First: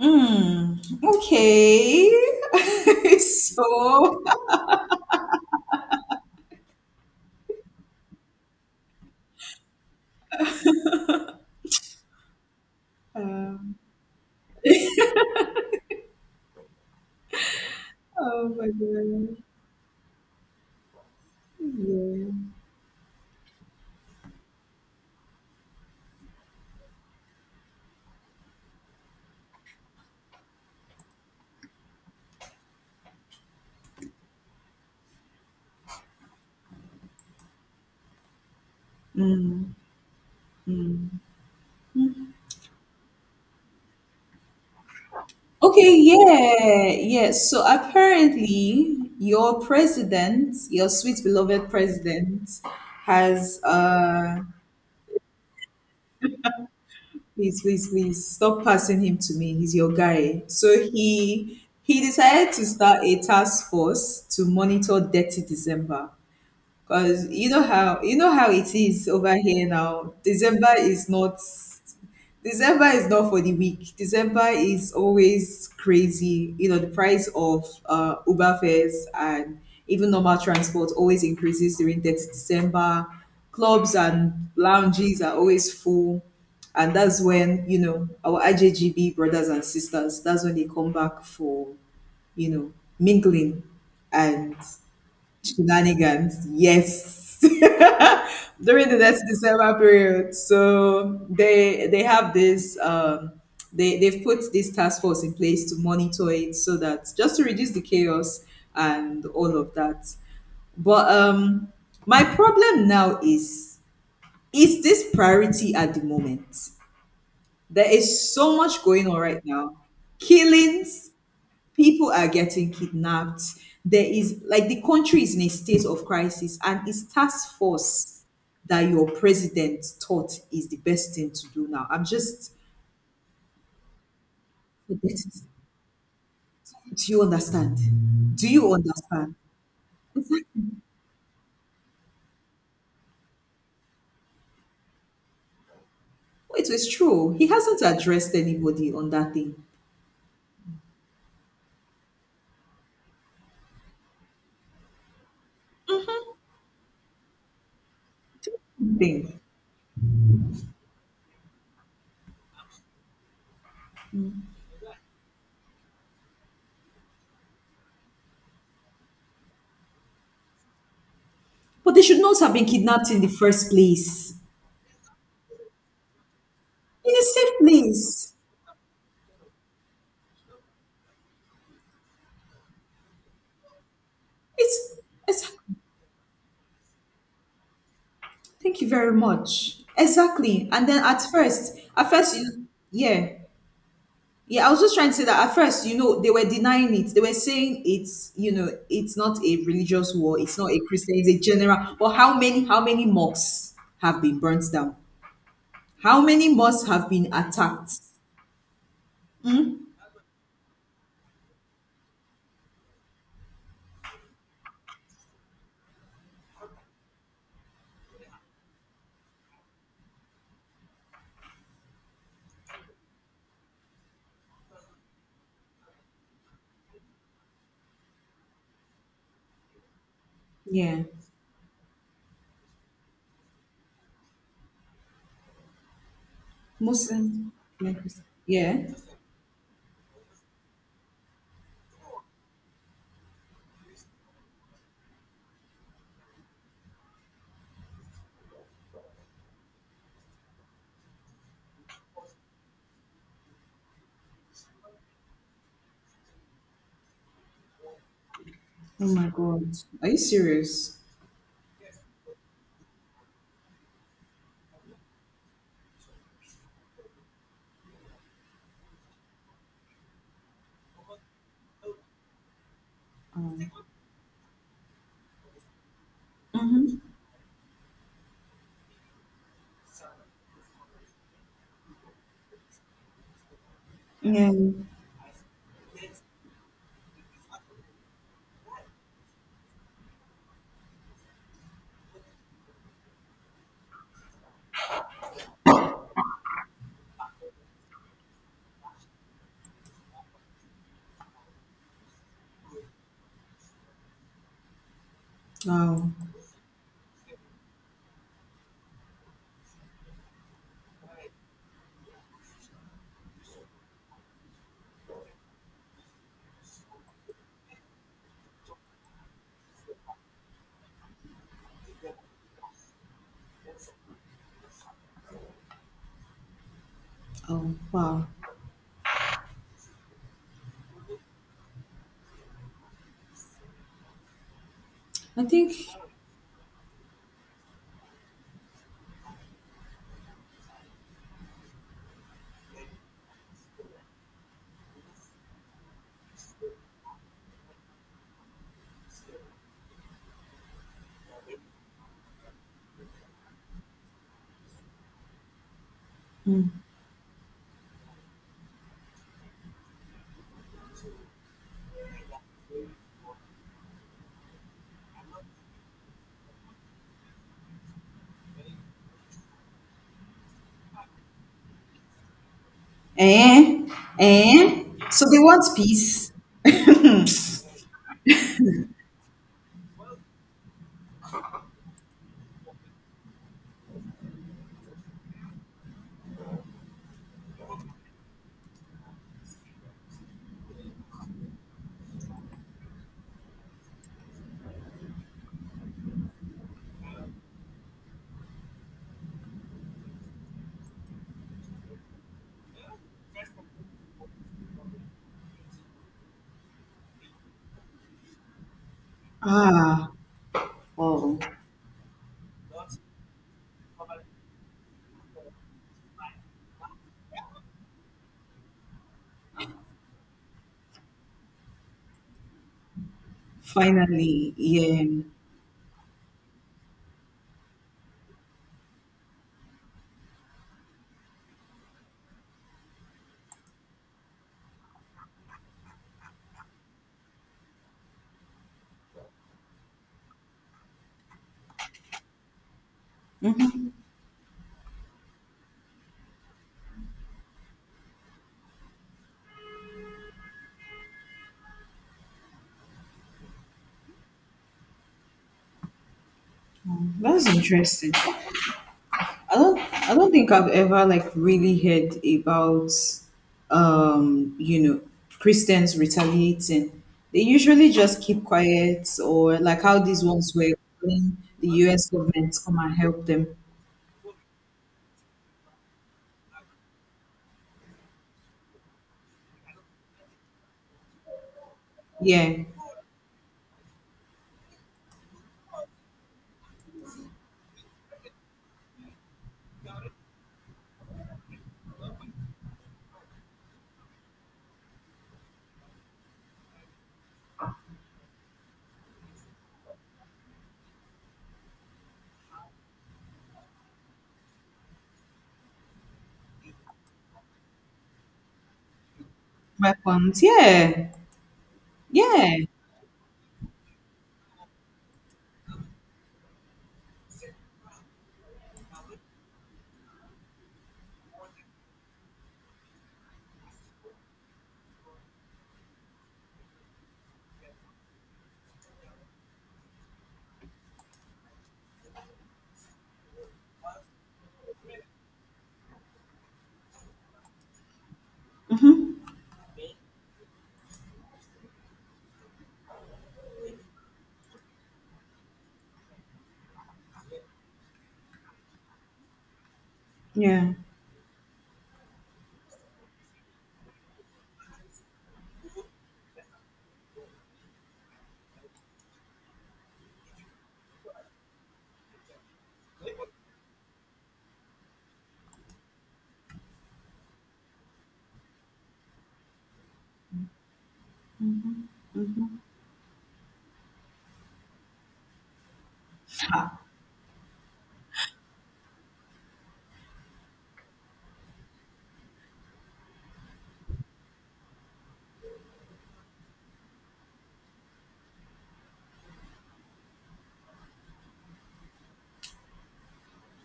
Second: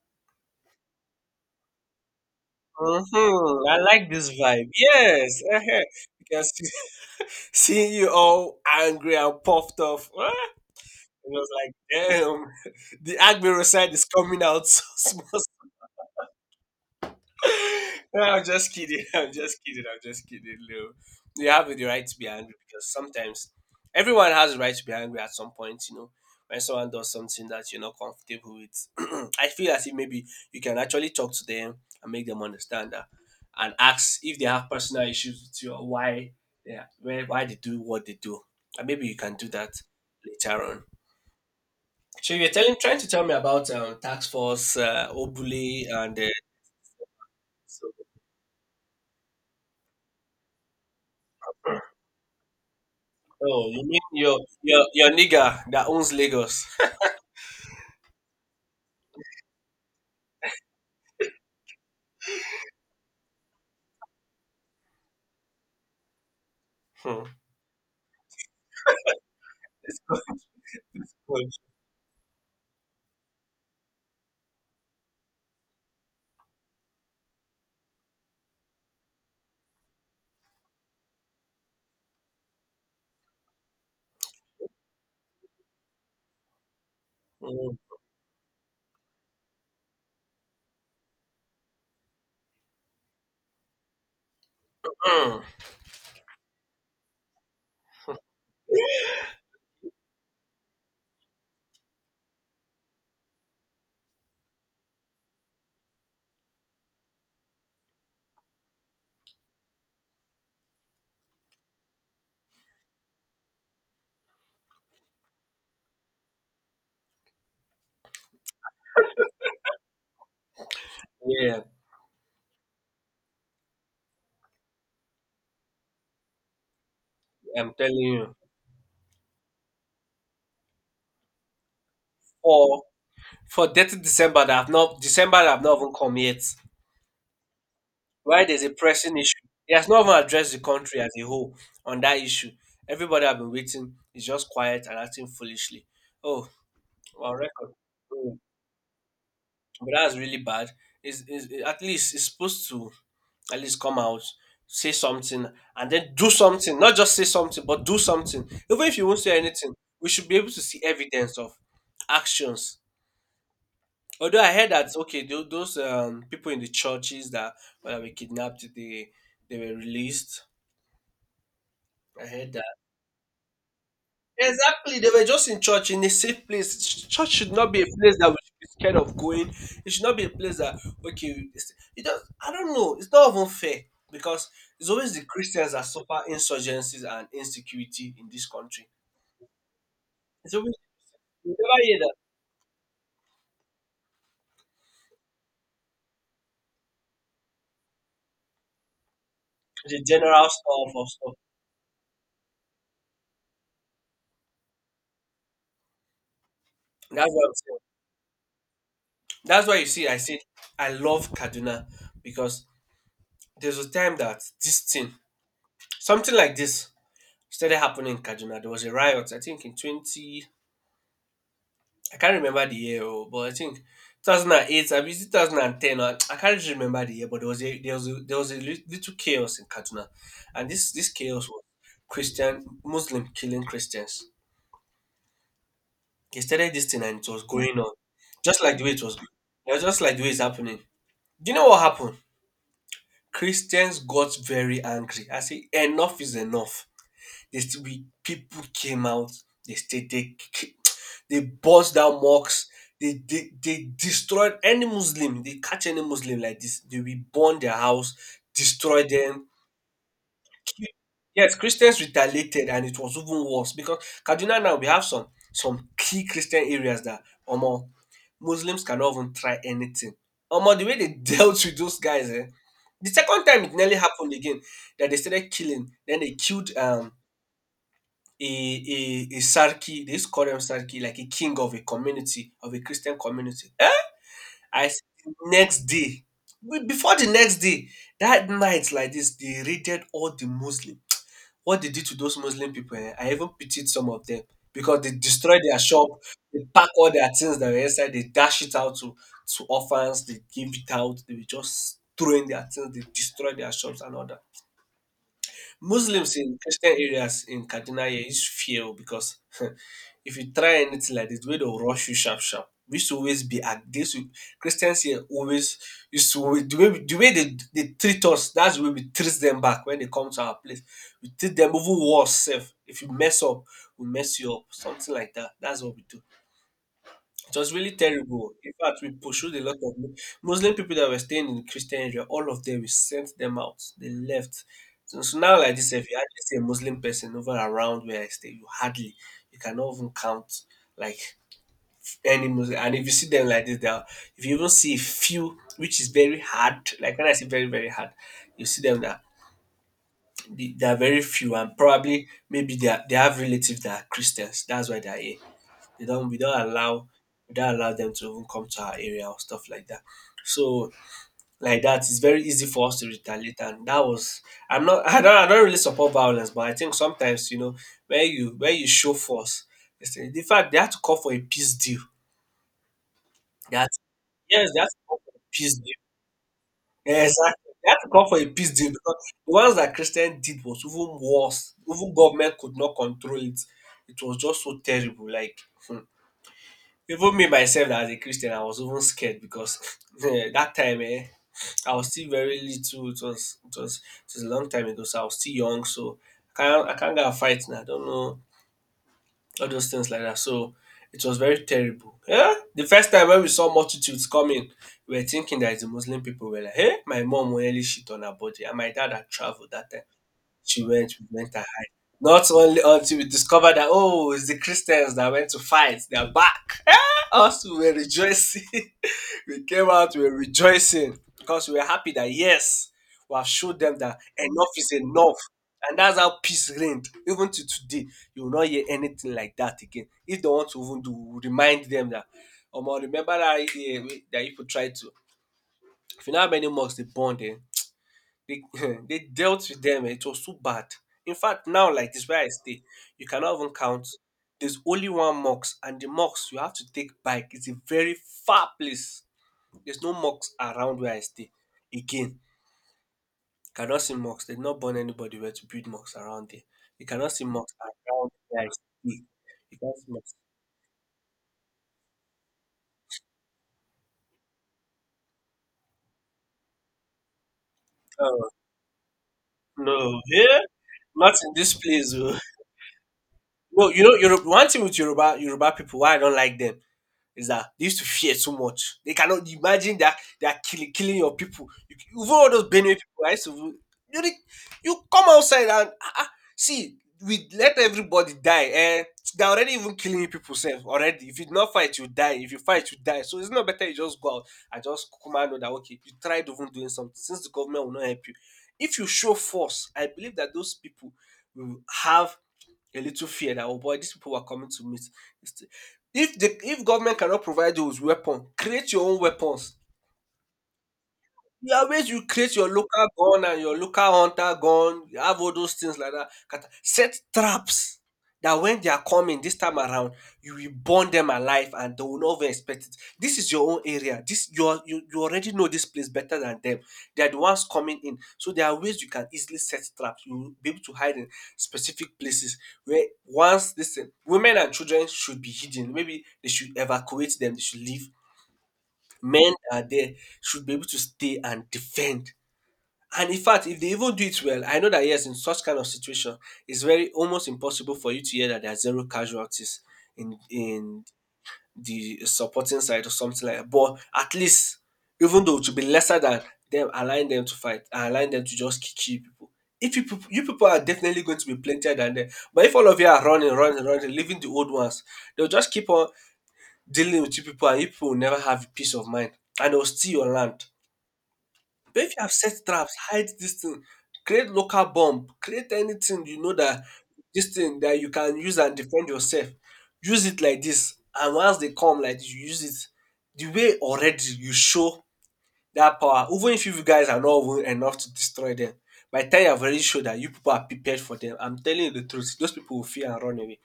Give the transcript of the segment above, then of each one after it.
Mm, okay. Mm-hmm. I like so, this vibe. Yes. Uh-huh. Because seeing you all angry and puffed off, ah, it was like, damn, the Agbero um, side is coming out so small. No, I'm oh my just kidding. I'm God. just kidding. I'm just kidding, Leo. You have the right to be Yeah. angry because sometimes everyone has the right to be angry at some point, When someone does something that you're not comfortable with, I feel as if maybe you can actually talk to them and make them understand that and ask if they have personal issues with you or why yeah, why they do what they do. And maybe you can do that later on. So you're telling trying to tell me about tax force, Obuli Okay, and yeah, yeah. So apparently, your president, your sweet beloved president, has Oh, you mean your your nigger that owns Lagos? please, please, please stop passing him to me. He's your guy. So he decided to start a task force to monitor Dirty December. Hmm. Cause you know how it is over here It's now. good. December is not for the weak. December is always crazy. You know, the price of Uber fares and even normal transport always increases during that December. Clubs and lounges are always full. And that's when, Mm. you know, our IJGB brothers and sisters, that's when they come back for, you know, mingling and Mm. Shenanigans, yes. During the next December period, so they have this, they've put this task force in place to monitor it, so that just to reduce the chaos and all of that. But my problem now is, is this priority at the moment? There is so much going on right now. Killings, Yeah, people are getting kidnapped. There is like, the country is in a state of crisis, and it's task I'm telling force you. that your president thought is the best thing to do now. I'm just, Or for dirty December that have not do even come yet. you understand? Why Do there's a you pressing understand? issue. He has not even addressed the country as a whole on that issue. Everybody have been waiting is just quiet and acting foolishly. Oh, Well, it was well true. He record. hasn't addressed Mm. anybody on that thing. But that's really bad. Is at least it's supposed to at least come out, say something, and then do something. Not just say something, but do something. Even if you won't say Thing, anything, we should be able to see evidence of actions. Although I heard that okay, those people in the churches that were kidnapped, they were released. but they should I not have heard been kidnapped in the first place. exactly, they were just in church in a safe place. In a Church should safe not be a place that place. we should be scared of going. It should not be a place that okay, it does. I don't know. It's not even fair because it's It's, always the it's Christians that suffer insurgencies and insecurity in this Thank country. you very much. It's Exactly. always And then at you first, never hear at that first, yeah, Yeah, I was just trying to say that at first, you know, they were denying it. They were saying it's, you know, it's not a the religious war. general It's not a stuff of Christian. It's stuff. a general. But how many mosques have been burnt down? How many mosques have been That's what I'm saying. attacked? That's why you see, I said I love Kaduna because there's a time that this thing, something like this, started happening in Kaduna. There was a riot, I think, in 20 I can't remember the year, oh, but I think 2008, I mean, 2010. I can't really remember the year, but there was a little chaos in Katuna, and this Yeah, this chaos was Christian Muslim killing Christians. They started this thing and it was Muslim. going Yeah. on, Christian. just like the Yeah. way it was, yeah, just like the way it's happening. Do you know what happened? Christians got very angry. I say enough is enough. They still we people came out. They stayed. They burst down mosques. They destroyed any Muslim. They catch any Muslim like this. They will burn their house, destroy Oh my them. God. Are you kill- serious? Yes, Christians retaliated, and it was even worse because Kaduna now we have some key Christian areas that Omo Muslims cannot even try anything. Omo the way they dealt with those guys, eh? The second time it nearly happened again that they started killing. Then they killed a sarki they used to call them sarki, like a king of a community, of a Christian community. Eh! Yeah. I next day, be before the next day, that night like this, they raided all the Muslim. What they did to those Muslim people eh, I even pitied some of them because they destroyed their shop, they pack all their things that were inside, they dash it out to orphans, they give it out, they were just throwing their things, they destroyed their shops and all that. Wow. Muslims in Christian areas in Kaduna here is fear o, because if you try anything like this, way they'll rush you sharp sharp. We used to always be at this Christians here always the way we, the way they treat us, that's the way we treat them back when they come to our place. We treat them even worse self. If you mess up, we mess you up. Something like that. That's what we do. It was Oh really wow. terrible. In fact, we pursued a lot of Muslim people that were staying in Christian area. All of them, we sent them out. They left. So I now, think. like this, if you actually see a Muslim person over around where I stay, you hardly, you cannot even count like any Muslim. And if you see them like this, they are, if you even see a few, which is very hard, like when I say very, very hard, you see them that they are very few and probably maybe they, are, they have relatives that are Christians. That's why they are here they don't we don't allow them to even come to our area or stuff like that. So like that, it's very easy for us to retaliate, and that was I'm not I don't really support violence, but I think sometimes you know where you show force. It's, in fact, they had to call for a peace deal. Eh. That yes, they Eh. had to call So for they a want peace deal. peace. Yeah, exactly. They had to call for a peace deal because the ones that Christian did was even worse. Even government could not control it. It was just so terrible. Like hmm. Even me myself that as a Christian, I was even scared because eh, that time, eh, I was still very little. It was it was a long time ago, so I was still young. So I can't go and fight now. I don't know all those things like that. So it was very terrible. Yeah, the first time when we saw multitudes coming, we were thinking that it's the Muslim people. We were like, hey, my mom will nearly shit on her body, and my dad had traveled that time. Ah. She went, we Oh. went and hide. Not only until we discovered that oh, it's the Christians that went to fight. They're back. Us we were rejoicing. We came out, we were rejoicing because we were happy that yes, we have showed them that Finally. enough is Yeah. enough. And that's how peace reigned. Even to today, you will not hear anything like that again. If they want to even do, we will remind them that, Omo, remember that idea that people try to. If you know how many mosques they burned, eh? They they dealt with them it was so bad. In fact, now like this where I stay, you cannot even count. There's only one mosque, and the mosque you have to take bike. It's a very far place. There's no mosque around where I stay. Again, cannot see mosques. They've not born anybody where to build mosques around there. You cannot see That's mosques interesting. around where I stay. You don't can't see I don't mosques. think I've ever like really heard about you know, Christians retaliating. They usually just keep Oh, quiet, or like how no, these ones yeah, were not when in the this US place. Oh. government come and help them. No, you know, Yoruba, one thing with Yoruba, Yoruba people, why I don't like them is that they used to fear so much. They cannot imagine that they are killing your people. You, even all Yeah. those Benue people, I used to, you, you come outside and ah, ah, see, we let everybody die. Eh, they're already even killing people self already. If you not fight, you die. If you fight, you die. So it's not better you just go out and just command on that. Okay, you tried even doing something since the government will not help you. If you show force, I believe that those people will have a little fear that oh boy, these people are coming to meet. If government cannot provide you with weapon, create your own weapons. Weapons. Yeah. You create Yeah. your local gun and your local hunter gun. You have all those things like that. Set traps that when they are coming this time around, you will burn them alive and they will not even expect it. This is your own area. This you are, you already know this place better than them. They are the ones coming in. So there are ways you can easily set traps. You will be able to hide in specific places where once listen, women and children should be hidden. Maybe they should evacuate them, they should leave. Men are there should be able to stay and defend and in fact, if they even do it well, I know that yes, in such kind of situation, it's very almost impossible for you to hear that there are zero casualties in Yeah. in the supporting side or something like that. But at least, even though to be lesser than them, allowing them to fight and allowing them to just kill people. If you people are definitely going to be plentier than them. But if all of you are running, running, running, leaving the old ones, they'll just keep on dealing with you people, and you people will never have peace of mind, and they'll steal your land. But if you have set traps, hide this thing, create local bomb, create anything you know that this thing that you can use and defend yourself. Use it like this, and once they come like this, you use it. The way already you show that power, even if you guys are not even enough to destroy them, by the time you have already showed that you people are prepared for them, I'm telling you the truth, those people will fear and run away.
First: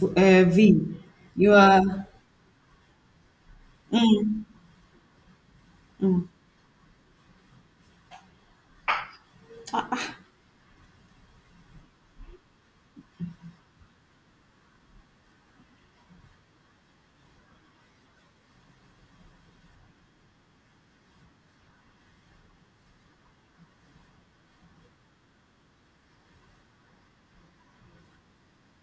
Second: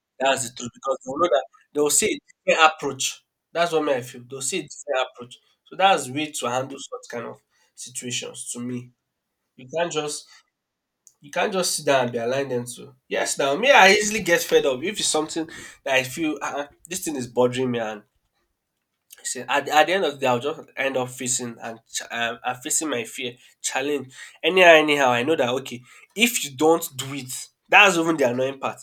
B- That's the v. truth because they will know that You they are will see a different approach. That's what me I feel. They'll mm, see a different approach. So that's mm, way to handle such kind of situations to me. You can't just you can't just sit down and be aligned them to yes now me I easily get fed up if it's something that I feel this thing is bothering me and see, at the end of the day, I'll just end up facing and I'm facing my fear, challenge. Anyhow, I know that okay, if you don't do it, that's even the annoying part.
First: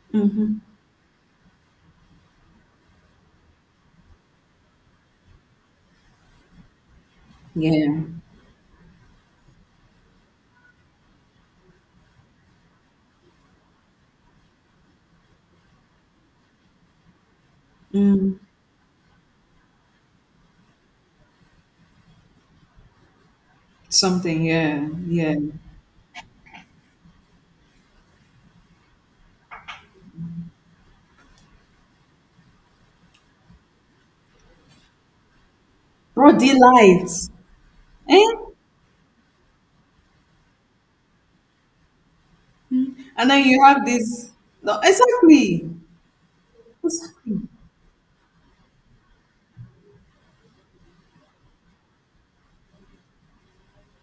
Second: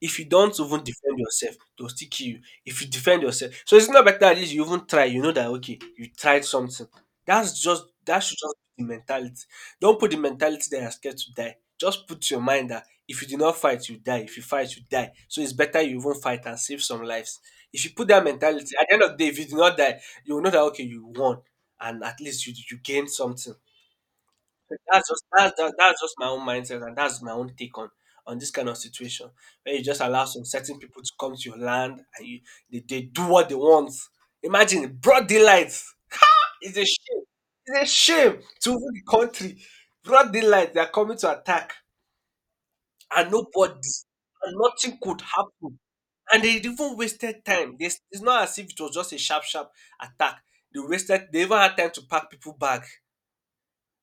If you don't hmm, even defend yourself, they'll still kill you. If you defend yourself, so it's not better at least you even try. You know that okay, you tried something. That's just yeah. that should just be the mentality. Don't put the mentality that you're scared to die. Just put your mind that if you do not fight, you die. If you fight, you die. So it's better you even fight and save some lives. If you put that Mm, mentality, at the end of the day, if you do not die, you will know that okay, you won, and at least you gained something. something, yeah, That's just yeah. that's that, that's just my own mindset, and that's my own take on this kind of situation where you just allow some certain people to come to your land and they do what they want. Imagine broad daylight. Bro, It's a delight. shame. It's a Eh? shame to even the country. Broad daylight, they are coming to attack, and And then you have nobody this, and no, nothing could exactly, happen. And they even exactly. wasted time. This it's not as if it was just a sharp, sharp attack. They wasted. They even had time to pack people bag.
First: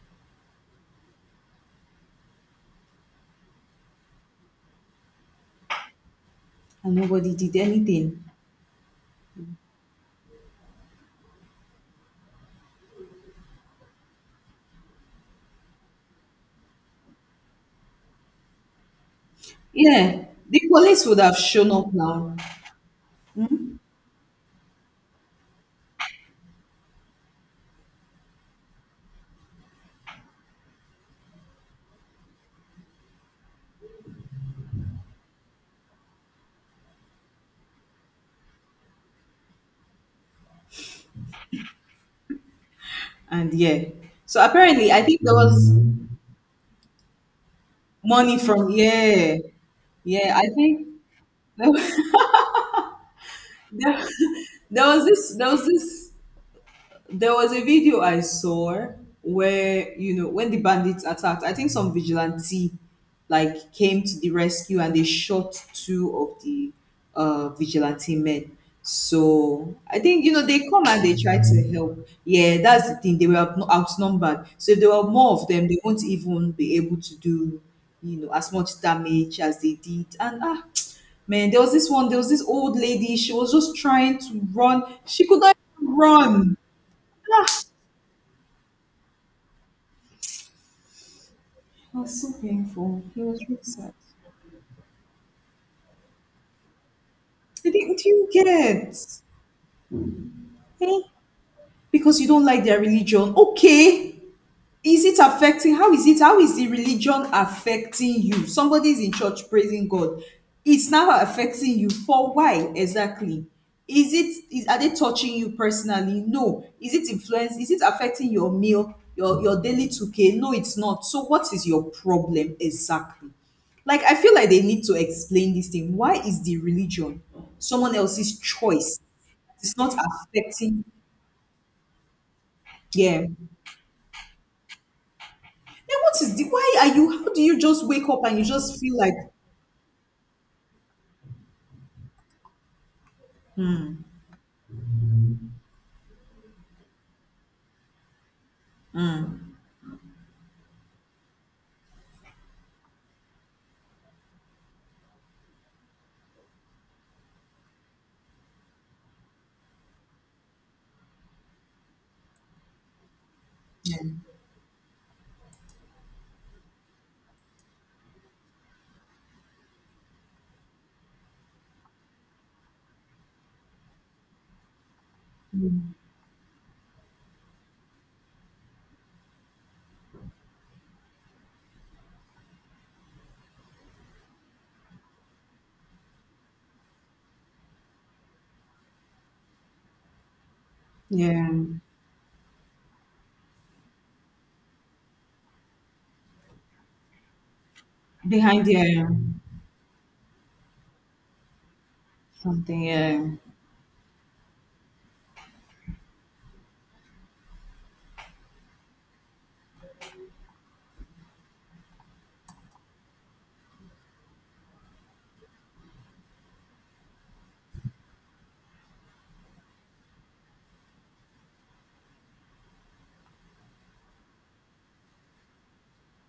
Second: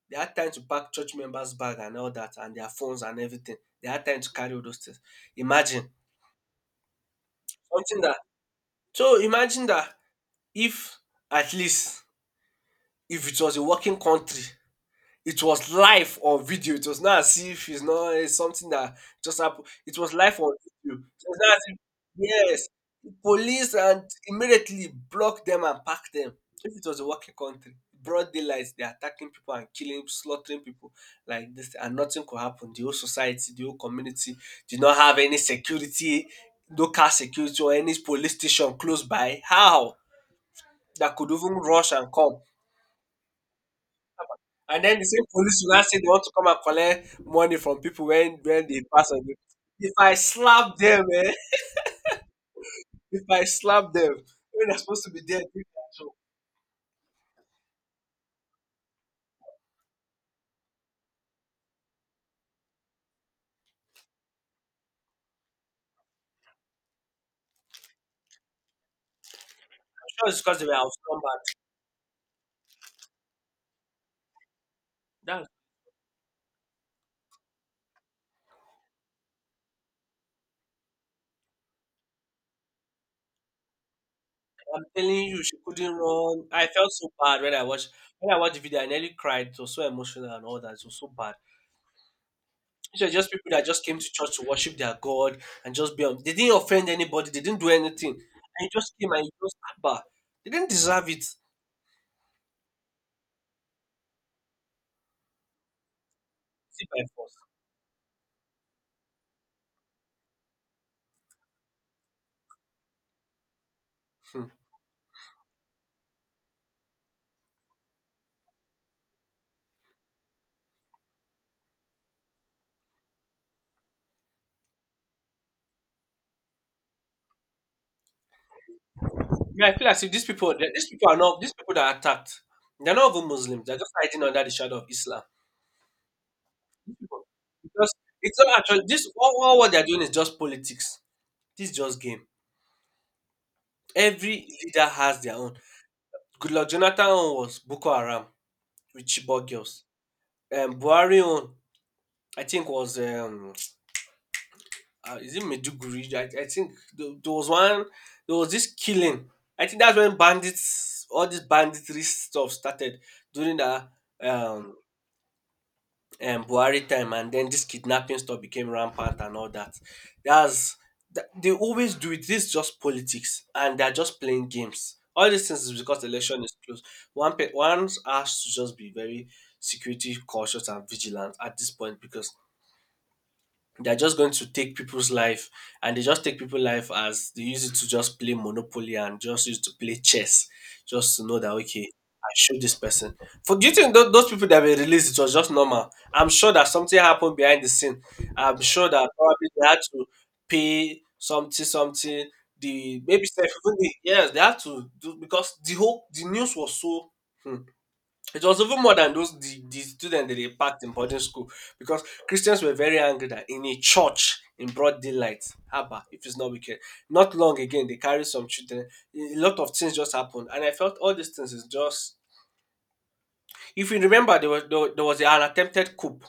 They had time to pack church members' bag and all that, and their phones and everything. They had time to carry all those things. Imagine And nobody did something that. anything. So imagine that if at least if it was a working country, it was live on video. It was not as if it's not it's something that just happened. It was Yeah, live on the video. police would It was have not as shown if up now. yes, police and immediately blocked them and packed them. If it was a working country, broad daylight, they're attacking people and killing, slaughtering people like this, and nothing could happen. The whole society, the whole community did not have any security, no car security or any police station close by. How? That could even rush and come. And yeah, so And apparently, then I the think same there police was will now say they want to come and collect money from people when money when from, they pass on you. yeah, If I yeah, I slap think them, eh? If I slap there, them, when they're there was supposed to be this, there, there doing was their job. this there was a video I saw where, you know, when the bandits attacked, I think some vigilante like came to the rescue and they shot two of the vigilante men. So I I'm think, sure you it's know, because they they were come and they try outnumbered. to help. Yeah, that's the thing. They were outnumbered. So if there were more That's, of them, they won't even be able to do, you know, as much damage as they did. And ah, man, there was this old lady. She was just trying to I'm run. telling She could you, not she couldn't even run. run. I felt so bad when I Ah, watched when I watched the video. I nearly cried. It was so emotional and all that. It was so bad. it was so These painful. were It just was people that really just sad. came to church to worship their God and just be on. They didn't offend anybody. They didn't do Didn't anything. you And you just get? came and you just back. They didn't Eh? deserve it. See Because you don't like their religion. Okay. Is it affecting, how is it, how is the by religion force. affecting you? Somebody is in church praising god, it's now affecting you? For why exactly? Is it, is, are they touching you personally? No. Is it influence, is it affecting your meal, your daily 2K? No, it's not. So what is your problem exactly? Like, I feel like they need to explain this thing, why is the religion someone else's choice? Yeah, I It's feel not as if these people, affecting. these people are not, these people that are attacked, they're not Yeah. even Muslims. They're just hiding under the shadow of Islam. Then what is the, why These are you, people- how do you just Because wake up and it's you not just actually feel this. like, All what they're doing is just politics. This is just game. Every leader has their own. Good luck. Jonathan own was Boko Haram with Chibok girls. Buhari own, I think was is it Meduguri? I think there was one. There was this killing. I think that's when bandits, all this banditry stuff started during the yeah, um Buhari time, and then this kidnapping stuff became rampant and all that. That's they always do it. This is just politics, and they're just playing games. All these things is because the election is close. One has to just be very security cautious and vigilant at this point because they're just going to take people's life and they just take people's life as they use it to just play monopoly and just use to play chess just to know yeah. that okay, I showed this person for. Do you think those people that were released, it was just normal? I'm sure that something happened behind the scene. I'm Behind the sure that probably they had to pay something something. something, The yeah. maybe self even the yes they had to do because the whole the news was so hmm, it was even more than those the students that they packed in boarding school because Christians were very angry that in a church in broad daylight, Abba, if it's not wicked. Not long again, they carried some children. A lot of things just happened, and I felt all these things is just. If you remember, there was an attempted coup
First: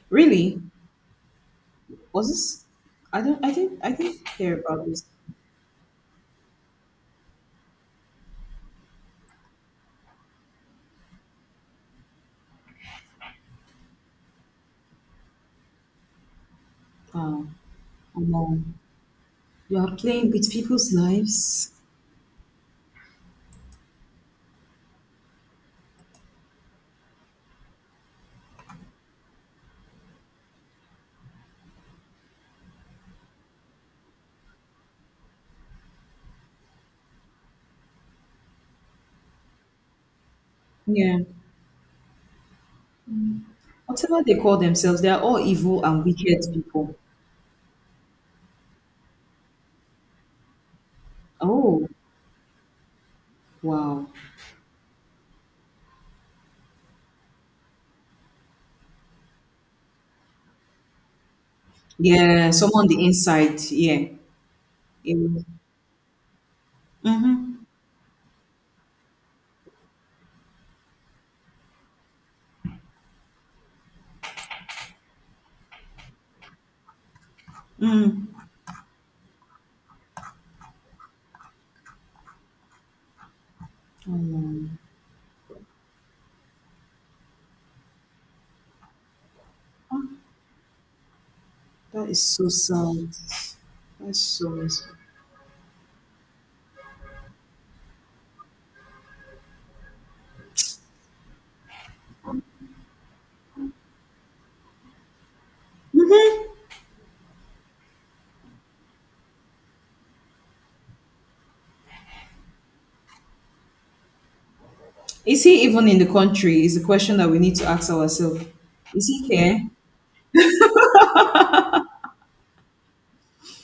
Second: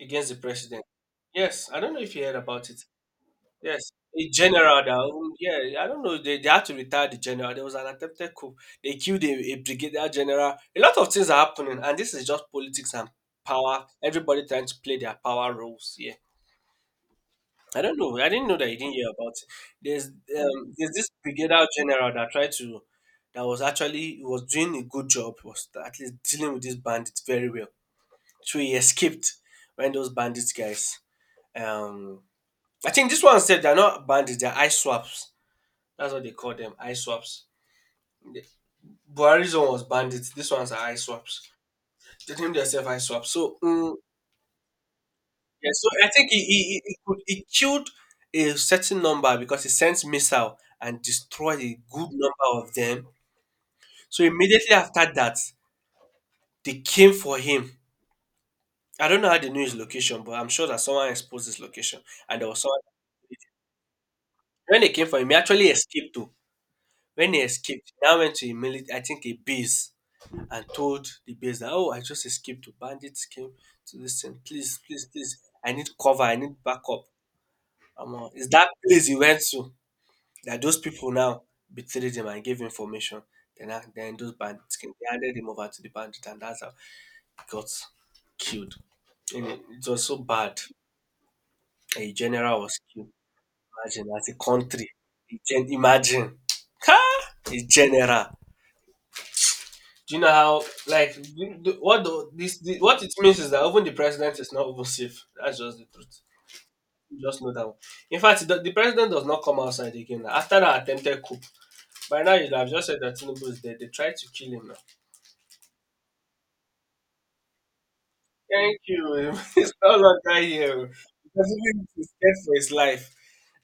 against the Really? president. Yes, I don't know if you Was heard this, about it. I didn't, Yes, I didn't a hear general about this. that who yeah, I don't know, they had to retire the general. There was an attempted coup. They killed a brigadier general. A lot of things are happening, and this is just politics and power. Everybody trying to play their power roles. Yeah, um I don't know. I didn't know no, that you didn't hear about it. you are There's playing with um, there's people's this brigadier lives. general that tried to that was actually, he was doing a good job, was at least dealing with these bandits very well. So he escaped when those bandits guys um I think this one said they're not bandits, they're eye swaps. That's what they call them, eye swaps. The- Buhari's one was bandits. This one's are eye Yeah, swaps. They named themselves eye swaps. So, whatever they call themselves, they are all yeah, evil so and I think wicked he, he, he, people. he could, he killed a certain number because he sent missile and destroyed a Oh good number of them. wow. So immediately after that, they came for him. I don't know how they knew his location, but I'm sure that someone exposed his location and there Yeah, was someone. someone on the inside, yeah. When they came for him, he Mm-hmm, actually escaped too. When he escaped, he now went to a military, I think a base, and told the base that, oh, I just escaped. The bandits came to this thing. Please, please, please. I need cover. I need backup. Mm-hmm. Is that place he went to that those people now betrayed him and gave information. Then those bandits came. They handed him over to the bandit, and that's how he got killed. And it was so bad. That A is so general was sad. killed. Imagine, That's as a so country. sad. Imagine. Ha! A general. Do you know how like what the what it means is that even the president is not even safe. That's just the truth. You just know that. One. In fact, the president does not come outside again. Now. After that attempted coup, by now you'd have just said that Tinubu is dead. They tried to kill him now. Is he even in the country? Is the question that we need to ask ourselves. Thank Is he you. here? He's no longer here because even if he's scared for his life,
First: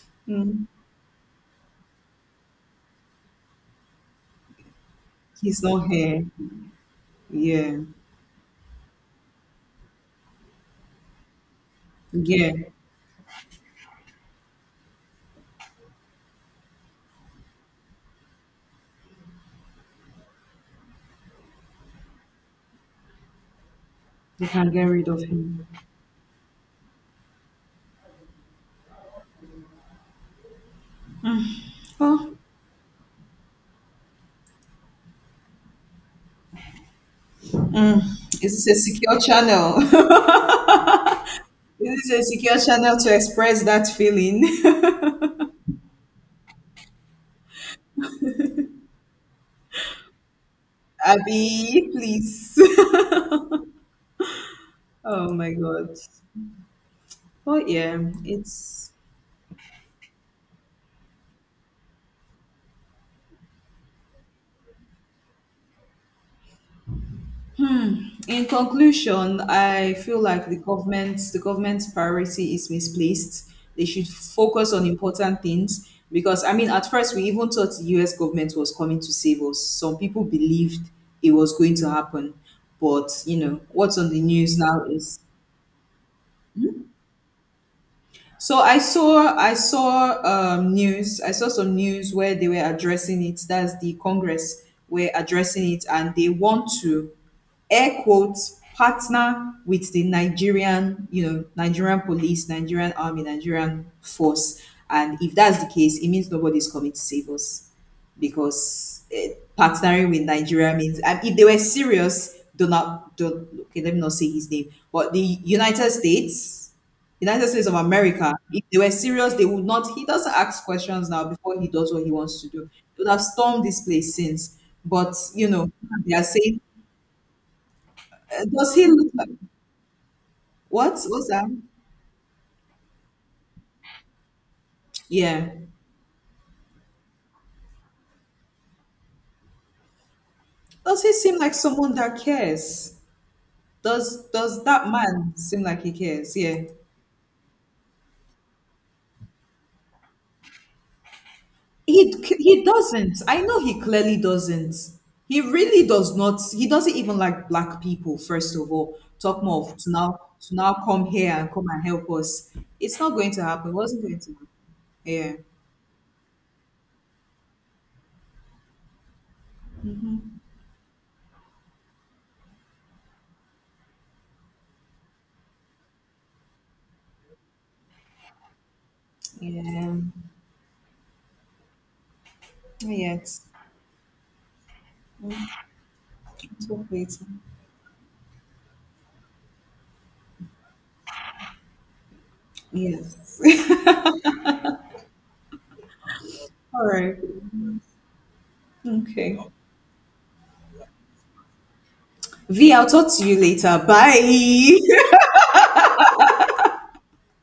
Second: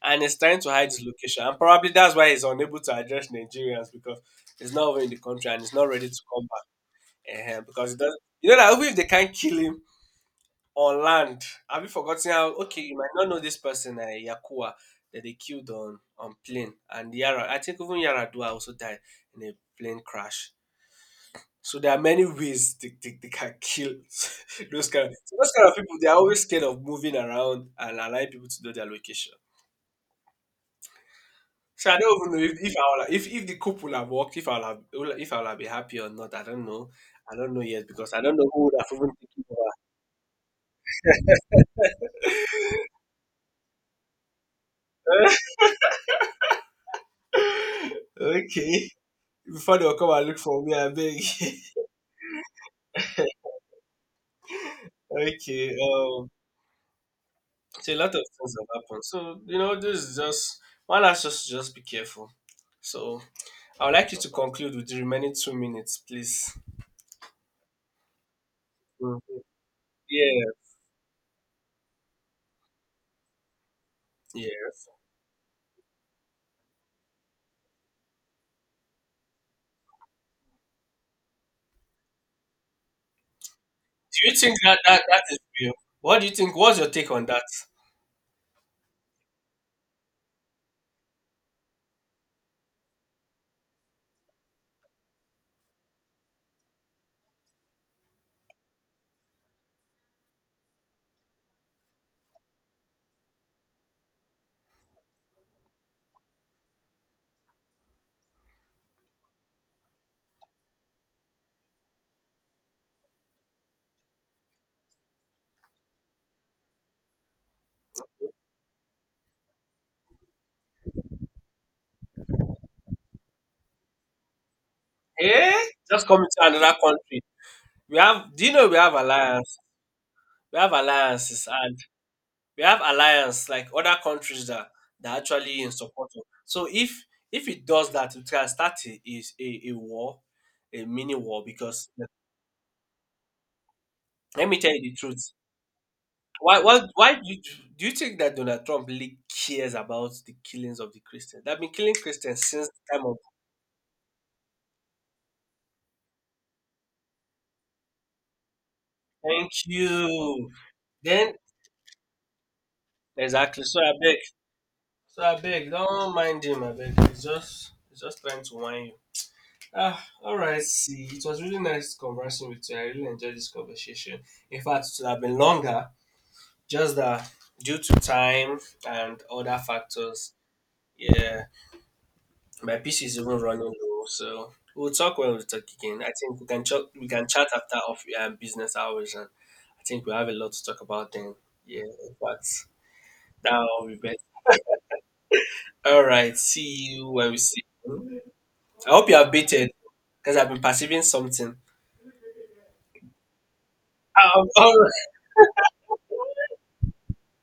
and he's trying Mm, to hide his location, and probably that's why he's unable to address Nigerians because he's not over in the country and he's he's not not ready to here. come back. Ehen, Yeah, because he does, you know that even if they can't kill him, on land. Have you forgotten how? yeah. Okay, you might not know this person, Yakuwa, that they killed on plane, and Yara. I think even Yaradua also died in a plane crash. So there are many ways they can kill We can get those kind. rid Of, of so those him. kind of people, they are always scared of moving around and allowing people to know their location. So I Oh, don't even know if I will, if the couple would have worked, if I will have been happy or not. I don't know. I don't know yet because I don't know who is this would a have even secure taken channel? Is this a secure channel to express that feeling? over. Okay, before they'll come and look for me, I beg. Abby, please. Oh my Okay. god. Um Oh so a yeah, lot of things have it's. happened. So, this is just one last just be careful. So I would like you to conclude with the remaining 2 minutes, please. In Mm. conclusion, I feel Yeah. like the government's priority is misplaced. They should Yeah. focus on important things, because I mean at first we even thought the US government was coming to save us. Some people believed it was going to happen. But you know, what's on the Do you think news that, now that is. that is real? What do you think? What's your take on that? So I saw news I saw some news where they were addressing it. That's the Congress were addressing it, and they want to air quotes partner with the Nigerian, you know, Nigerian police, Nigerian army, Nigerian force. And if that's the case, it means nobody's coming to save us, because eh, partnering with Nigeria means, and if they were serious, Donald, Don, okay, let me not say his name, but the United States of America, if they were serious, they would not. He doesn't ask questions now before he does what he wants to do. He would have stormed this place since. But, you Eh? know, Just they are coming to saying, another country. We have do you know does we he have look like, alliance? We have what? What's alliances that? and we have alliance like other countries that Yeah. actually in support of. So if it does that, it can start a war, a Does he mini seem war. like Because someone yeah, that cares? Let me Does tell you that the man truth. seem like he cares? Why Yeah. why why do you think that Donald Trump really cares about the killings of the Christians? They've been killing He Christians he since the time of doesn't. I know he clearly doesn't. He really does not. He doesn't even like black people. First of all, talk thank more of to now, you. Come here Then and come and help us. It's not going to exactly. happen. It So I wasn't beg. going to Happen. So Yeah, I beg. Don't mind him. I beg. He's just trying to whine you. Ah, all right. See, it was really nice conversing with you. I really enjoyed this conversation. In fact, it would have been longer, just that due to time and other yeah, factors. Yeah, my not PC is even yet. running low, so we'll talk when we talk again. I think we can chat. Talk We later. can chat after off business hours, and I think we have a lot to talk about then. Yeah, in fact, Yes. that will be better. All right. All See you right. when we see. I hope you have Okay. beaten, because I've been perceiving something. V. I'll talk to you later. All Bye. right.